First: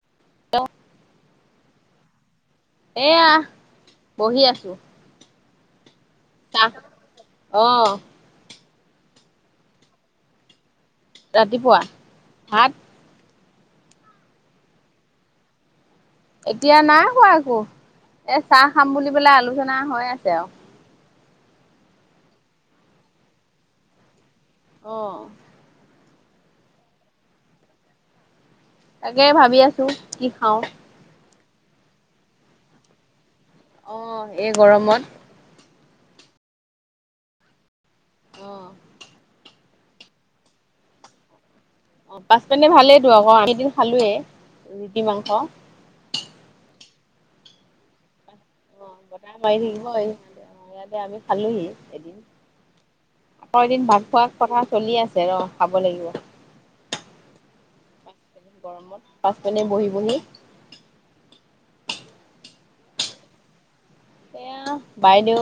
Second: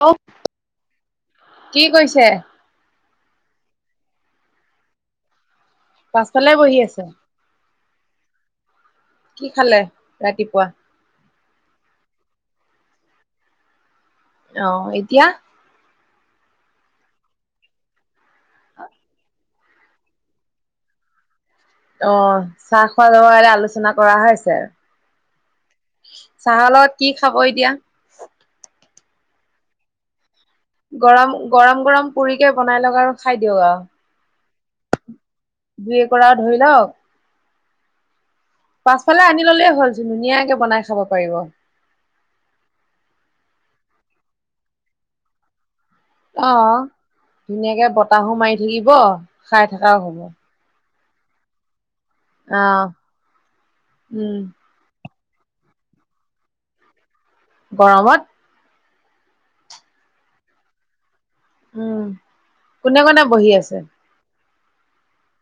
অ'। [unintelligible] কি কৈছে? এয়া বহি আছো। পাছফালে চাহ বহি আছে? অ কি খালে ৰাতিপুৱা? ৰাতিপুৱা ভাত। অহ, এতিয়া? এতিয়া নাই হোৱা একো, এ, চাহ খাম বুলি পেলাই আলোচনা হৈ আছে আৰু। অ, চাহ খোৱা যাব কাৰণে আলোচনা কৰা হৈছে। অহ। চাহৰ লগত কি খাব এতিয়া? তাকে ভাবি আছো কি খাওঁ। গৰম, গৰম, গৰম পুৰি কে বনাই লওঁক আৰু। খাই দিয়ক আৰু অ, এই গৰমত। দুই একুৰাও ধৰি লওক। অ'। পাছফালে আনি ললেই হ'ল। ধুনীয়াকে বনাই খাব পাৰিব। অ, পাচ পিনে ভালেইটো আকৌ, আমি এদিন খালোয়েই ৰুটি, মাংস। অ, ধুনীয়াকে বতাহো মাৰি অ থাকিব খাই থকাও হ'ব। এতিয়া আমি খালোহি, এদিন আহ আকৌ এদিন ভাত খোৱাৰ উম কথা চলি আছে। ৰ, খাব লাগিব। গৰমত গৰমত পাচ পিনে বহি, বহি উম, কোনে, কোনে বহি আছে? এয়া বাইদেউ,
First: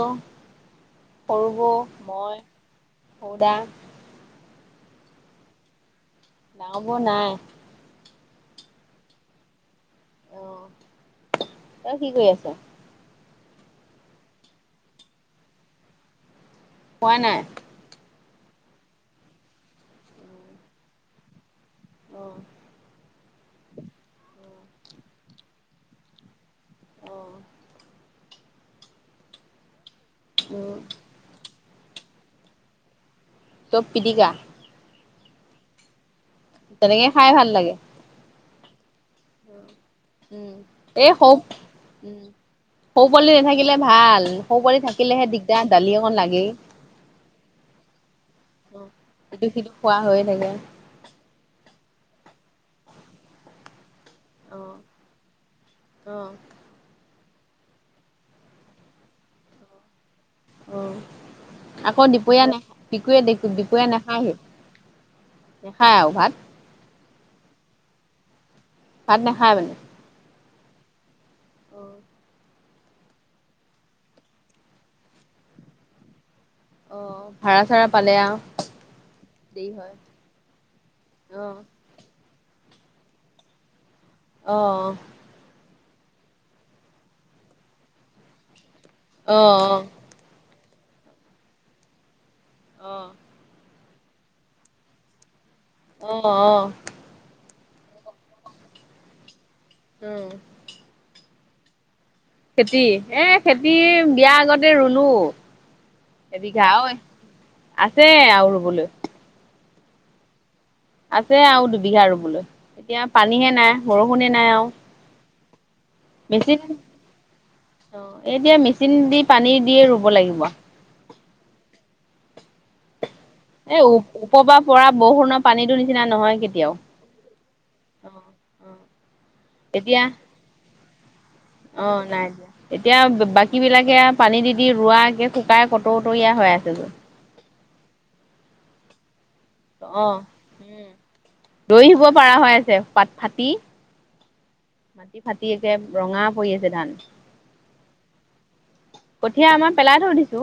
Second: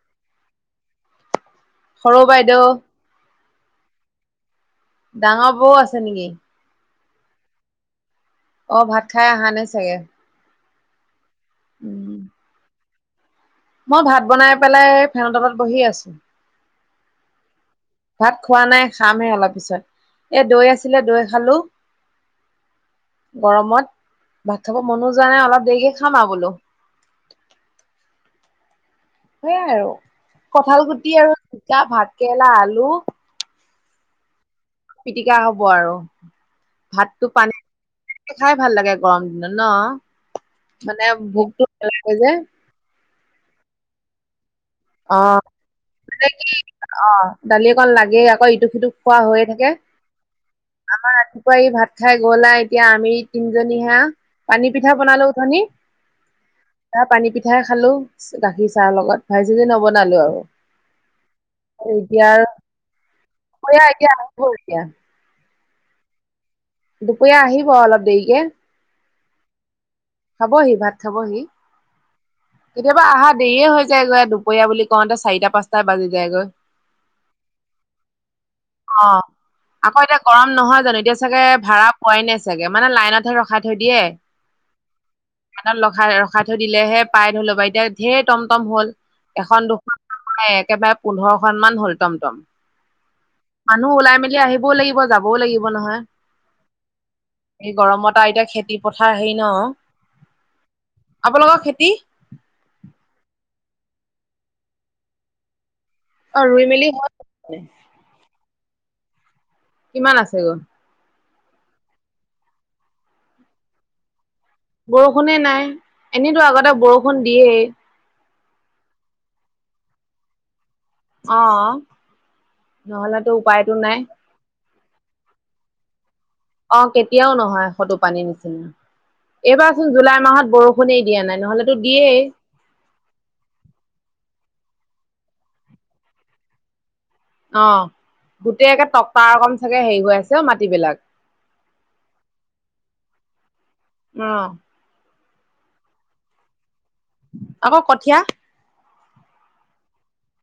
সৰুবৌ, সৰু বাইদেউ মই দা ডাঙৰ বৌও আছে নেকি? বও নাই। ভাত খাই আহা নে চাগে। অ, তই কি উম কৰি আছ? মই ভাত বনাই পেলাই ফেনতলত বহি আছো। খোৱা নাই। ভাত খোৱা নাই খামহে অলপ পিছত। এ দৈ আছিলে দৈ খালো। অহ। গৰমত ভাত খাব মনো যোৱা নাই। অলপ দেৰিকে খাম আৰু বোলো। অ সেইয়াই আৰু উম কঠাল গুটি আৰু জিকা, ভাত কেৰেলা, আলু, সৱ পিটীকা। পিটিকা হ'ব আৰু তেনেকেই ভাতটো খাই ভাল পানী লাগে। খাই ভাল লাগে গৰম দিনত ন। উম, মানে এই সৰু, ভোকতো নালাগে উম, যে সৰু পোৱালী নেথাকিলে ভাল। সৰু পোৱালী অ থাকিলেহে দিগদাৰ দালি অকণ লাগেই। অ দালি অকন লাগেই আকৌ ইটো সিটো খোৱা হৈয়ে ইটো থাকে। সিটো খোৱা হৈয়ে থাকে আমাৰ ৰাতিপুৱা ভাত খাই গ'ল, এতিয়া আমি তিনিজনী হে। অ পানী পিঠা বনালো উঠনি, অ তাত পানী পিঠাই খালো গাখীৰ চাহৰ লগত। ভাঁজি চাজি নবনালো আৰু। অ আকৌ এতিয়া আৰু দুপৰীয়া নাখায়? দিকুৱে দুপৰীয়া এতিয়া নাখায় হি? আহিব এতিয়া নাখায় আৰু ভাত। দুপৰীয়া আহিব অলপ দেৰিকে। পাত ন খায় মানে হাব সি ভাত খাবহি অ', কেতিয়াবা অহা দেৰিয় হৈ যায়গৈ দুপৰীয়া বুলি কওঁতে চাৰিটা পাঁচটা বাজি যায়গৈ অ ভাড়া চাড়া পালে আৰু অ দেৰি হয় আকৌ এতিয়া গৰম নহয় জানো এতিয়া চাগে অ ভাড়া পোৱাই নাছিল চাগে মানে লাইনতহে ৰখাই থৈ দিয়ে অ', ৰখা ৰখাই থৈ দিলেহে পাই ধৰি লব বা এতিয়া ধেৰ টমটম হ'ল অ এখন অ দুখন একেবাৰে পোন্ধৰখনন মান হ'ল টম টম আহ, মানুহ ওলাই মেলি আহিবও লাগিব যাবও লাগিব নহয়। আহ আহ এই গৰমত আৰু এতিয়া খেতি পথাৰ হেৰি ন উম, আপোনালোকৰ খেতি? খেতি এ খেতি বিয়াৰ আগতে ৰুলো অ ৰুই এবিঘা মেলি হ'ল আছে আৰু ৰুবলৈ কিমান আছে গল আছে আৰু দুবিঘা ৰুবলৈ এতিয়া পানীহে নাই বৰষুণে নাই আৰু বৰষুণে নাই এনেইতো মেচিন আগতে বৰষুণ দিয়েই অ', এতিয়া মেচিন দি পানী দিয়ে ৰুব লাগিব অ', নহ ল এ উপওপৰ পৰা বৰষুণৰ পানীো নিচিনা নহয় কেতিয়াও। অ', েতিয়াও নহয় সটোো পানী অ', নিচিনা অ', এইবাৰচোন এতিয়া জুলাই মাহত বৰষুণি অ', নাই এতিয়া বাকী বিলাকে পানী দি দি ৰোৱাে শুকাই কতৌ উতীয়া হৈ আছে যে অ', গোটেইকে তটক অ, উম, ৰৈ আহিব পৰাৰা হৈ আছে, প ফাটি, অ', মাটি, ফাটি একে ৰঙা পৰি আছে ধান। আকৌ, কঠীয়া কঠীয়া আমাৰ পেলাই থ, দিছো।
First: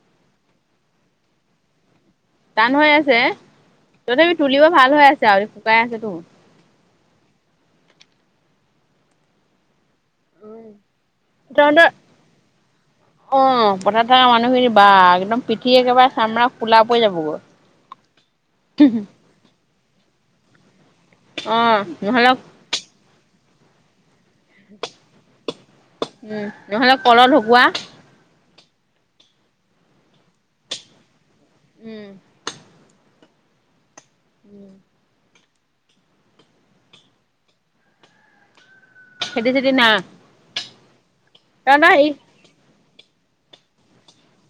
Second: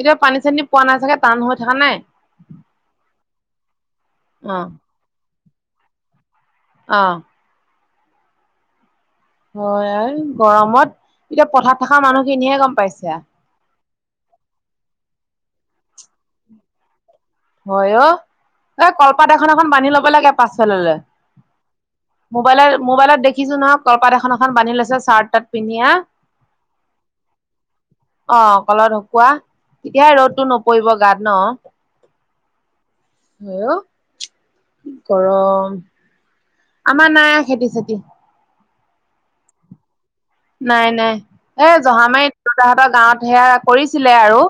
এতিয়া পানী, চানী পোৱা নাই চাগে টান হৈ থকা নাই। টান হৈ আছে, তথাপি তুলিব অ', ভাল হৈ আছে, আ, শুকাই আছেতো। অ'। হয়, গৰমত। এতিয়া পথাৰত তহতৰ থকা মানুহখিনিহে গম পাইছে আৰু অ, পথাৰ থকা মানুহখিনি বা একদম সঠি একেবাৰে চামৰা খোলা পৰি যাব। হয়, অ, এই কলপাত এখন এখন বান্ধি ল'ব লাগে পাছফাললে। অ' নহ'লে মোবাইলত, মোবাইলত দেখিছো নহক কপাত এখন। এখন বান্ধি লৈছে, চাৰ্ট, তাত পিন্ধিয়ে উম নহ'লে কলত ঢকুৱা অ'। ত, ঢুকুৱোৱা তেতিয়াহে ৰ'দতটো নপৰিব গাত ন। উম। অ, গৰম। আমাৰ নাই খেতি, চেতি সেইতি চদি ন নাই, নাই, এ, জহা মাৰী দেউতাহঁতৰ গাঁৱত সেয়া কৰিছিলে আৰু।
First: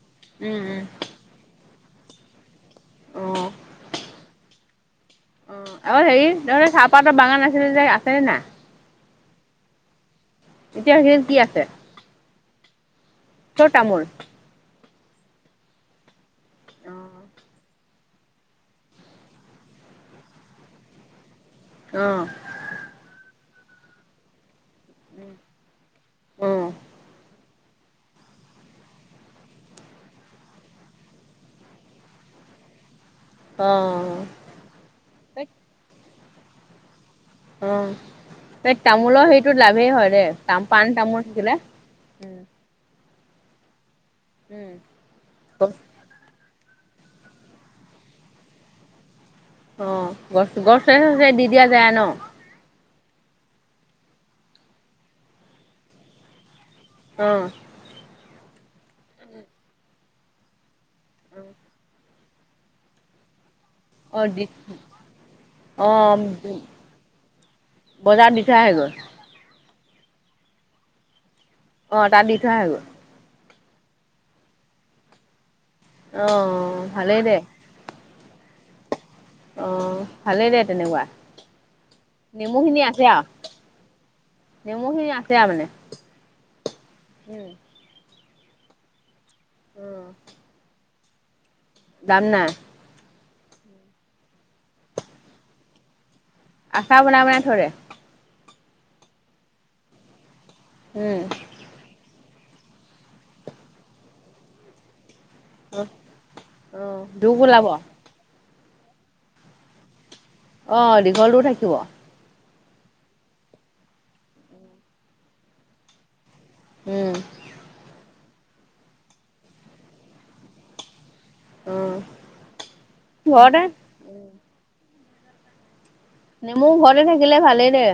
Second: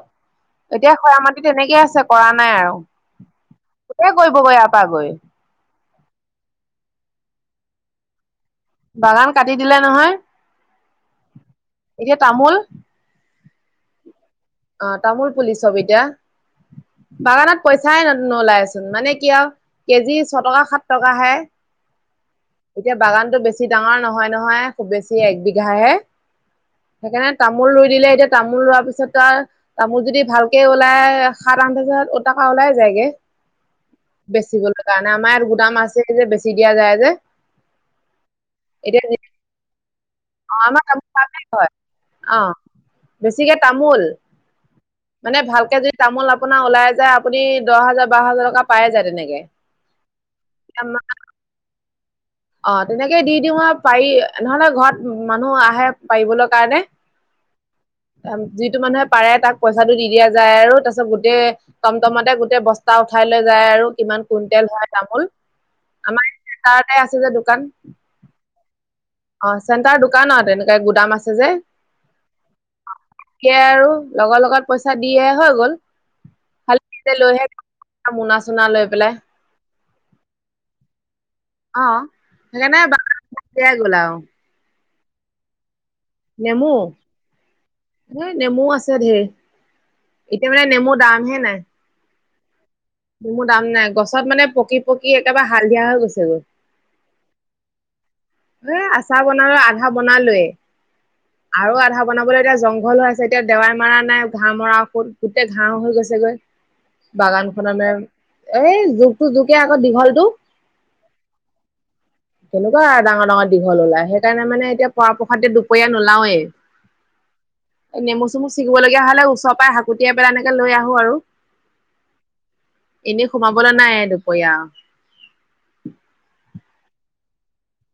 উম এতিয়া খৰা মাটি তেনেকে আছে, কৰা নাই আৰু উম অ'। গোটেই কৰিবগৈ আ অ, আৰু হেৰি তাৰে চাহপাতৰ বাগান আছিলে যে আছে না? বাগান কাটি দিলে নহয়। এতিয়া স, কি আছে। এতিয়া তামোল ছ, টামোল অ, তামোল পুলি ছবি এতিয়া। অ' বাগানত পইচাই নোলায়চোন মানে ক, আৰু কেজি ছটকা, সাত টকাহে। অ' এতিয়া বাগানতটো বেছি ডাঙৰ নহয়, নহয়। খুব বেছি একবিঘাহে সেইকাৰণে তামোল ৰুই দিলে। এতিয়া তামোল ৰোৱাৰ পিছত, ত, আৰু ত, মোৰ যদি ভালকে ওলাই সাত, আঠ হাজাৰ টকা ওলাই যায়গে। অ' বেচি গলে কাৰণে আমাৰ ইয়াত গুদাম আছে যে বেচি দিয়া যায় যে। অ, এই এতিয়া তামোলৰ সেইটো লাভেই হয়। তাম, আমাৰ পান তামোল পালেই তামছিলিল হয় উ। অ বেছিকে তামোল মানে গছ ভালকে যদি তামোল আপোনাৰ ওলাই যায় আপুনি দহ হাজাৰ, বাৰ হাজাৰ টকা পায়ে যায় তেনেকে। অ, গছ, গছ, চ, দি, দিয়া যায় ন। অ, তেনেকৈ দি দিওঁ মই পাৰি নহ'লে, ঘৰত মানুহ আহে, পাৰিবলৈ কাৰণে। অহ। যিটো মানুহে পাৰে তাক পইচাটো দি দিয়া যায় আৰু তাৰ পিছত গোটেই টমটমতে, গোটেই বস্তা উঠাই লৈ আৰু অ কিমান দি কুইণ্টেল হয়, তামোল আমাৰ। আছে যে দোকান বজাৰ দিঠা হে গৈ অ চেণ্টাৰ দোকান আৰু তেনেকে গুদাম আছে। অ, ত, দি থোৱা হ, গ সিহে আৰু লগৰ লগত পইচা দিয়ে হৈ গ'ল। অ খালি ভালেই দে লৈহে মোনা, চোনা লৈ পেলাই অ, ভালেই দে তেনেকুৱা। অ, নেমুখিনি সেইকাৰণে বয়াই গ'ল আৰু। নেমুখিন আছে, আ, মানে। নেমুহ, উম নেমু আছে ধঢেৰ উম এতিয়া মানে নেমু দাম হে নাই। দাম, নাই। মোৰ দাম নাই গছত মানে পকি পকি একেবাৰে হালধিয়া হৈ গৈছে গৈ আশা বন মনে থৰে এ আচাৰ বনালো আধা বনালোয়ে উম আৰু আধা বনাবলৈ এতিয়া জংঘল হৈ আছে এতিয়া দেৱাই মৰা নাই ঘাঁহ মৰা ঔষুত গোটেই অ ঘাঁহ হৈ গৈছেগৈ অ', জোক ওলাব বাগানখন ন এই জোকতটো জোকে আগত দীঘল টো আহ দীঘলটো থাকিব কেনেকুৱা ডাঙৰ ডাঙৰ দীঘল ওলায় সেইকাৰণে মানে এতিয়া পৰাপ্ৰসাদ দুপৰীয়া নোলাৱেই উম, নেমু চেু ছিগিবলীয়া হলে ওচৰই হাকুটীয়া পেলাই এনেকে লৈ আহো আৰু অ এনেই ঘৰতে সোমাবলৈ নাই দুপৰীয়া নেমু ঘৰতে থাকিলে ভালেই দে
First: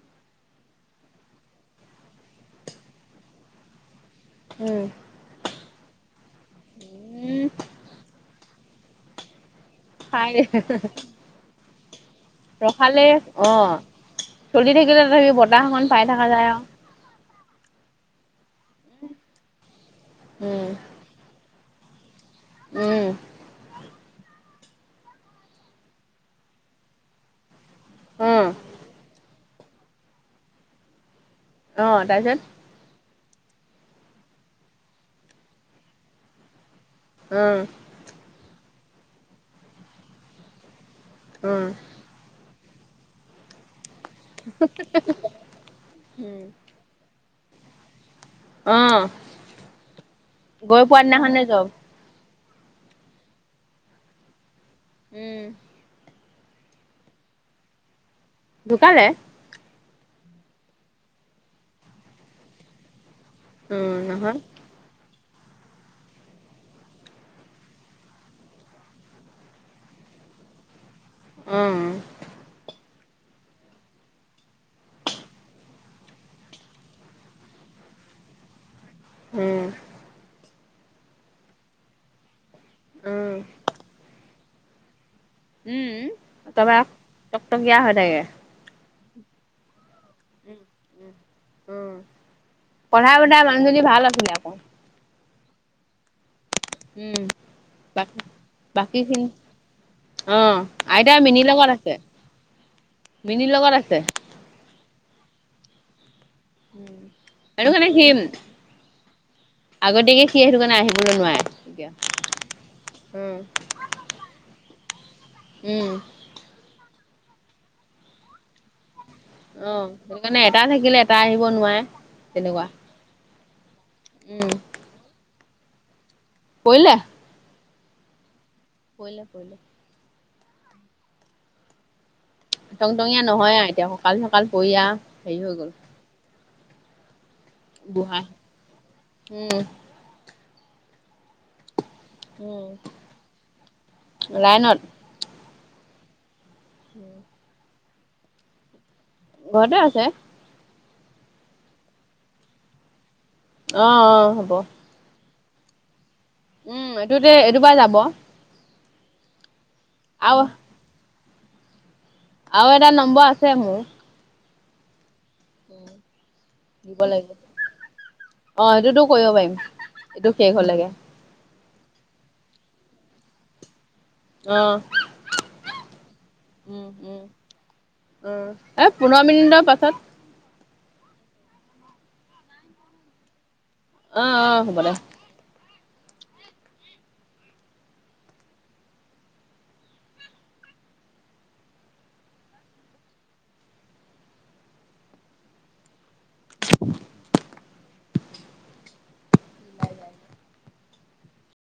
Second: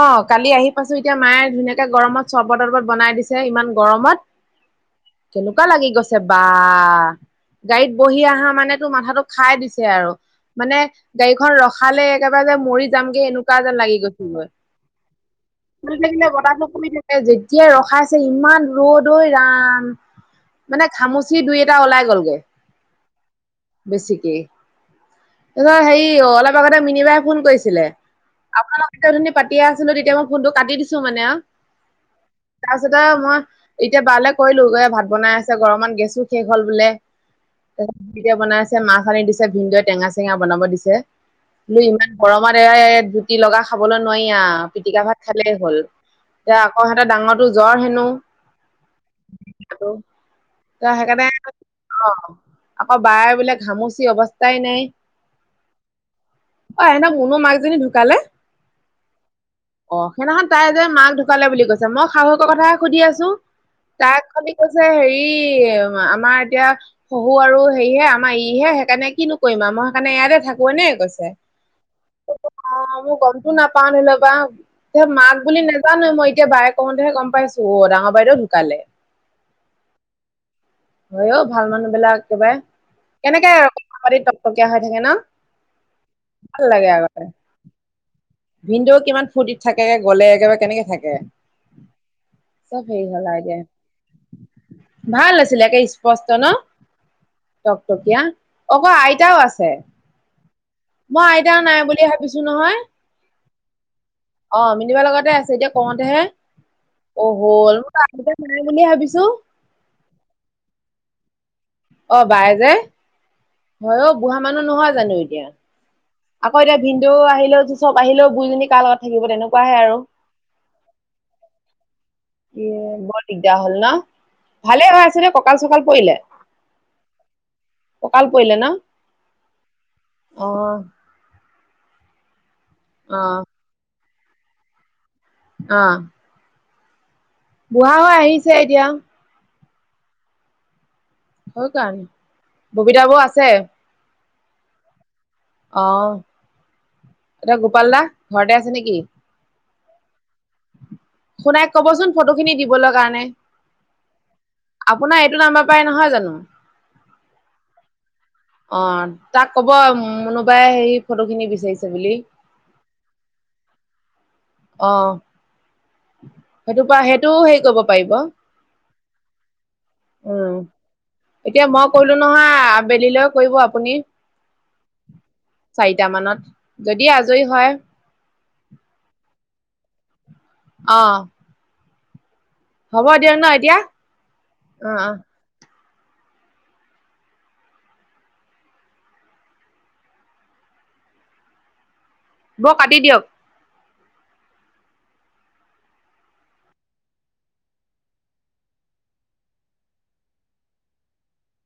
অ', কালি আহি পাইছো এতিয়া মায়ে ধুনীয়াকে গৰমত চৰ্বত তৰ্বত বনাই দিছে ইমান গৰমত উম, এনেকুৱা লাগি গৈছে বা উম গাড়ীত বহি অহা মানে তোৰ মাথাটো খাই দিছ আৰু খাই দে মানে গাড়ীখন ৰখালে একেবাৰে যে মৰি ৰখালে যামগে অ এনেকুৱা যেন লাগি গৈছে চলি থাকিলে তথাপি বতাহকন পাই থাককা যায় আৰু বতাহটো পৰি থাকে যেতিয়াই ৰখাইছে ইমান ৰ'দৈ ৰাম উম মানে ঘামুচি দুই এ এ ওলাই গলগৈ উম, বেছিকে তাৰপত হেৰি অলপ আগতে মিনিবাই ফোন কৰিছে ছিলে আপোনালোক এ ধুনী পাতিয় আছিলো তেতিয়া মই ফোনতটো কাটি দিছো মানে অ অহ তাৰপিছত মই এতিয়া বালে কৰিলো গৈ ভাত বনাই আছে গৰমত গেছো শেষ হ'ল বোলে অ তাৰপিছতয়া বনাইছে মাহছ সনি দিছে ভিনদে টেঙা চেঙা বনাব দিছে অ বলো ইমান গৰমত এ জুতি লগা খাবলৈ নোৱাৰিা পিটিকা ভাত খালেই হ'ল উম এতিয়া আকৌ সিহঁতেৰ ডাঙৰটোো জ্বৰ হেনো অ ত গৈ পোৱা সেইকাৰণে দিনাখনে জব অ', আকৌ বায়বিলাক হামুচি অৱস্থাই নাই উম অ', েনে মনো মাকজনী ঢুকালে? দুোকালে অ', সেইদিনাখন তাই যে মাক ঢুকালে বুলি কৈছে মই সাহসকৰ কথে সুধি আছো উম তাক নহয় খালি কৈছে হেৰি আমাৰ এতিয়া শহু আৰু হেৰি হে আমাৰ ইহে সেইকাৰণে কিিন কৰিৰিমা মই সেইকাৰণে ইয়াতে থাকোে নে কৈছো উম [unintelligible] নাপাও ধৰি লওবা মাক বুলি নাজান মই এতিয়া বায়ে কওঁতেহে গম পাইছো অ ডাঙৰ বাইদেউ সোনকালে উম, অ', অ ', ভাল মানুহ বিলাক একেবাৰে উম কেনেকে আৰু কথা পাতি টকটকীয়া হৈ থাকে ন উম ভাল তমাৰ টকটকিয়া হয় থাকে ভিনন্দেও কিমান ফূৰ্তিত থাকেে গলে একেবাৰে কেনেকে থাকে উম চব হেৰি পঢ়া শুনা হল মানুহজনী ভাল আছিলে আকৌ দেয়া ভাল আছিলে একে স্পষ্ট ন উম বাকী টকটকীয়া অক বাকীখিনি আইতাও আছে মই আইতা নাই বুলি ভাবিছো নহয় নীৰ লগত আছে অ', মিনিবা লগতে আছে এতিয়া কৰওঁতেহে অ', সেইটো ল কাৰণে মোৰ সি ক দুটা নাই বুলিয়ে ভাবিছো লৈ অ বাই নোৱাৰে যে এতিয়া হয় অ', বুঢা মানুহ নহয় জানো এই উম। আকৌ এতিয়া ভিন্দও আহিলও চব আহিলেও বুইজনী কালত অ সেইকাৰণে এটা থাকিলে এটা আহিব নোৱাৰে এ তেনেকুৱা বৰ দিগদাৰ হল ন উম, ভালে হৈ আছিলে কঁকাল চকাল পৰিলে পৰিলে ককাল পৰিলে ন পল পল অ টং অ টঙীয়া নহয় আৰু এতিয়া ককাল চকাল পৰিয়া হেৰি হৈ গল অ বুঢ়া হৈ আহিছে এতিয়া উম, হয় কাৰণ উম, ববিতা বৈ আছে লাইনত অ এয়া গোপাল দা ঘৰতে আছে নেকি ঘৰতে আছে শুনাইক কবচোন ফটো খিনি দিবলৈ কাৰণে অ অহ হ'ব নাম্ব পাই নহয় জানো উম এইটোতে এইটোপাই যাব অ তাক কব আৰু মোনোবাই হেই ফটো খিনি বিচাৰিছে বুলি আৰু এটা নম্বৰ আছে মোৰ অ সেইটো পৰা দিব লাগিব। এইটোও হেৰি কৰিব পাৰিব উম অ এইটোতো কৰিব পাৰিম এইটো শেষ হলেগে এতিয়া মই কৰিলো নহয় আবেলিলৈ কৰিব আপুনি আহ চাৰিটা মানত উম যদি উম আজৰি হয় উম-এ পোন্ধৰ মিনিটৰ পাত পাছত অ হ'ব দিয়ক ন এতিয়া? আহ আহ হ'ব অ দে। অ বৌ কাটি দিয়ক। [unintelligible] [unintelligible]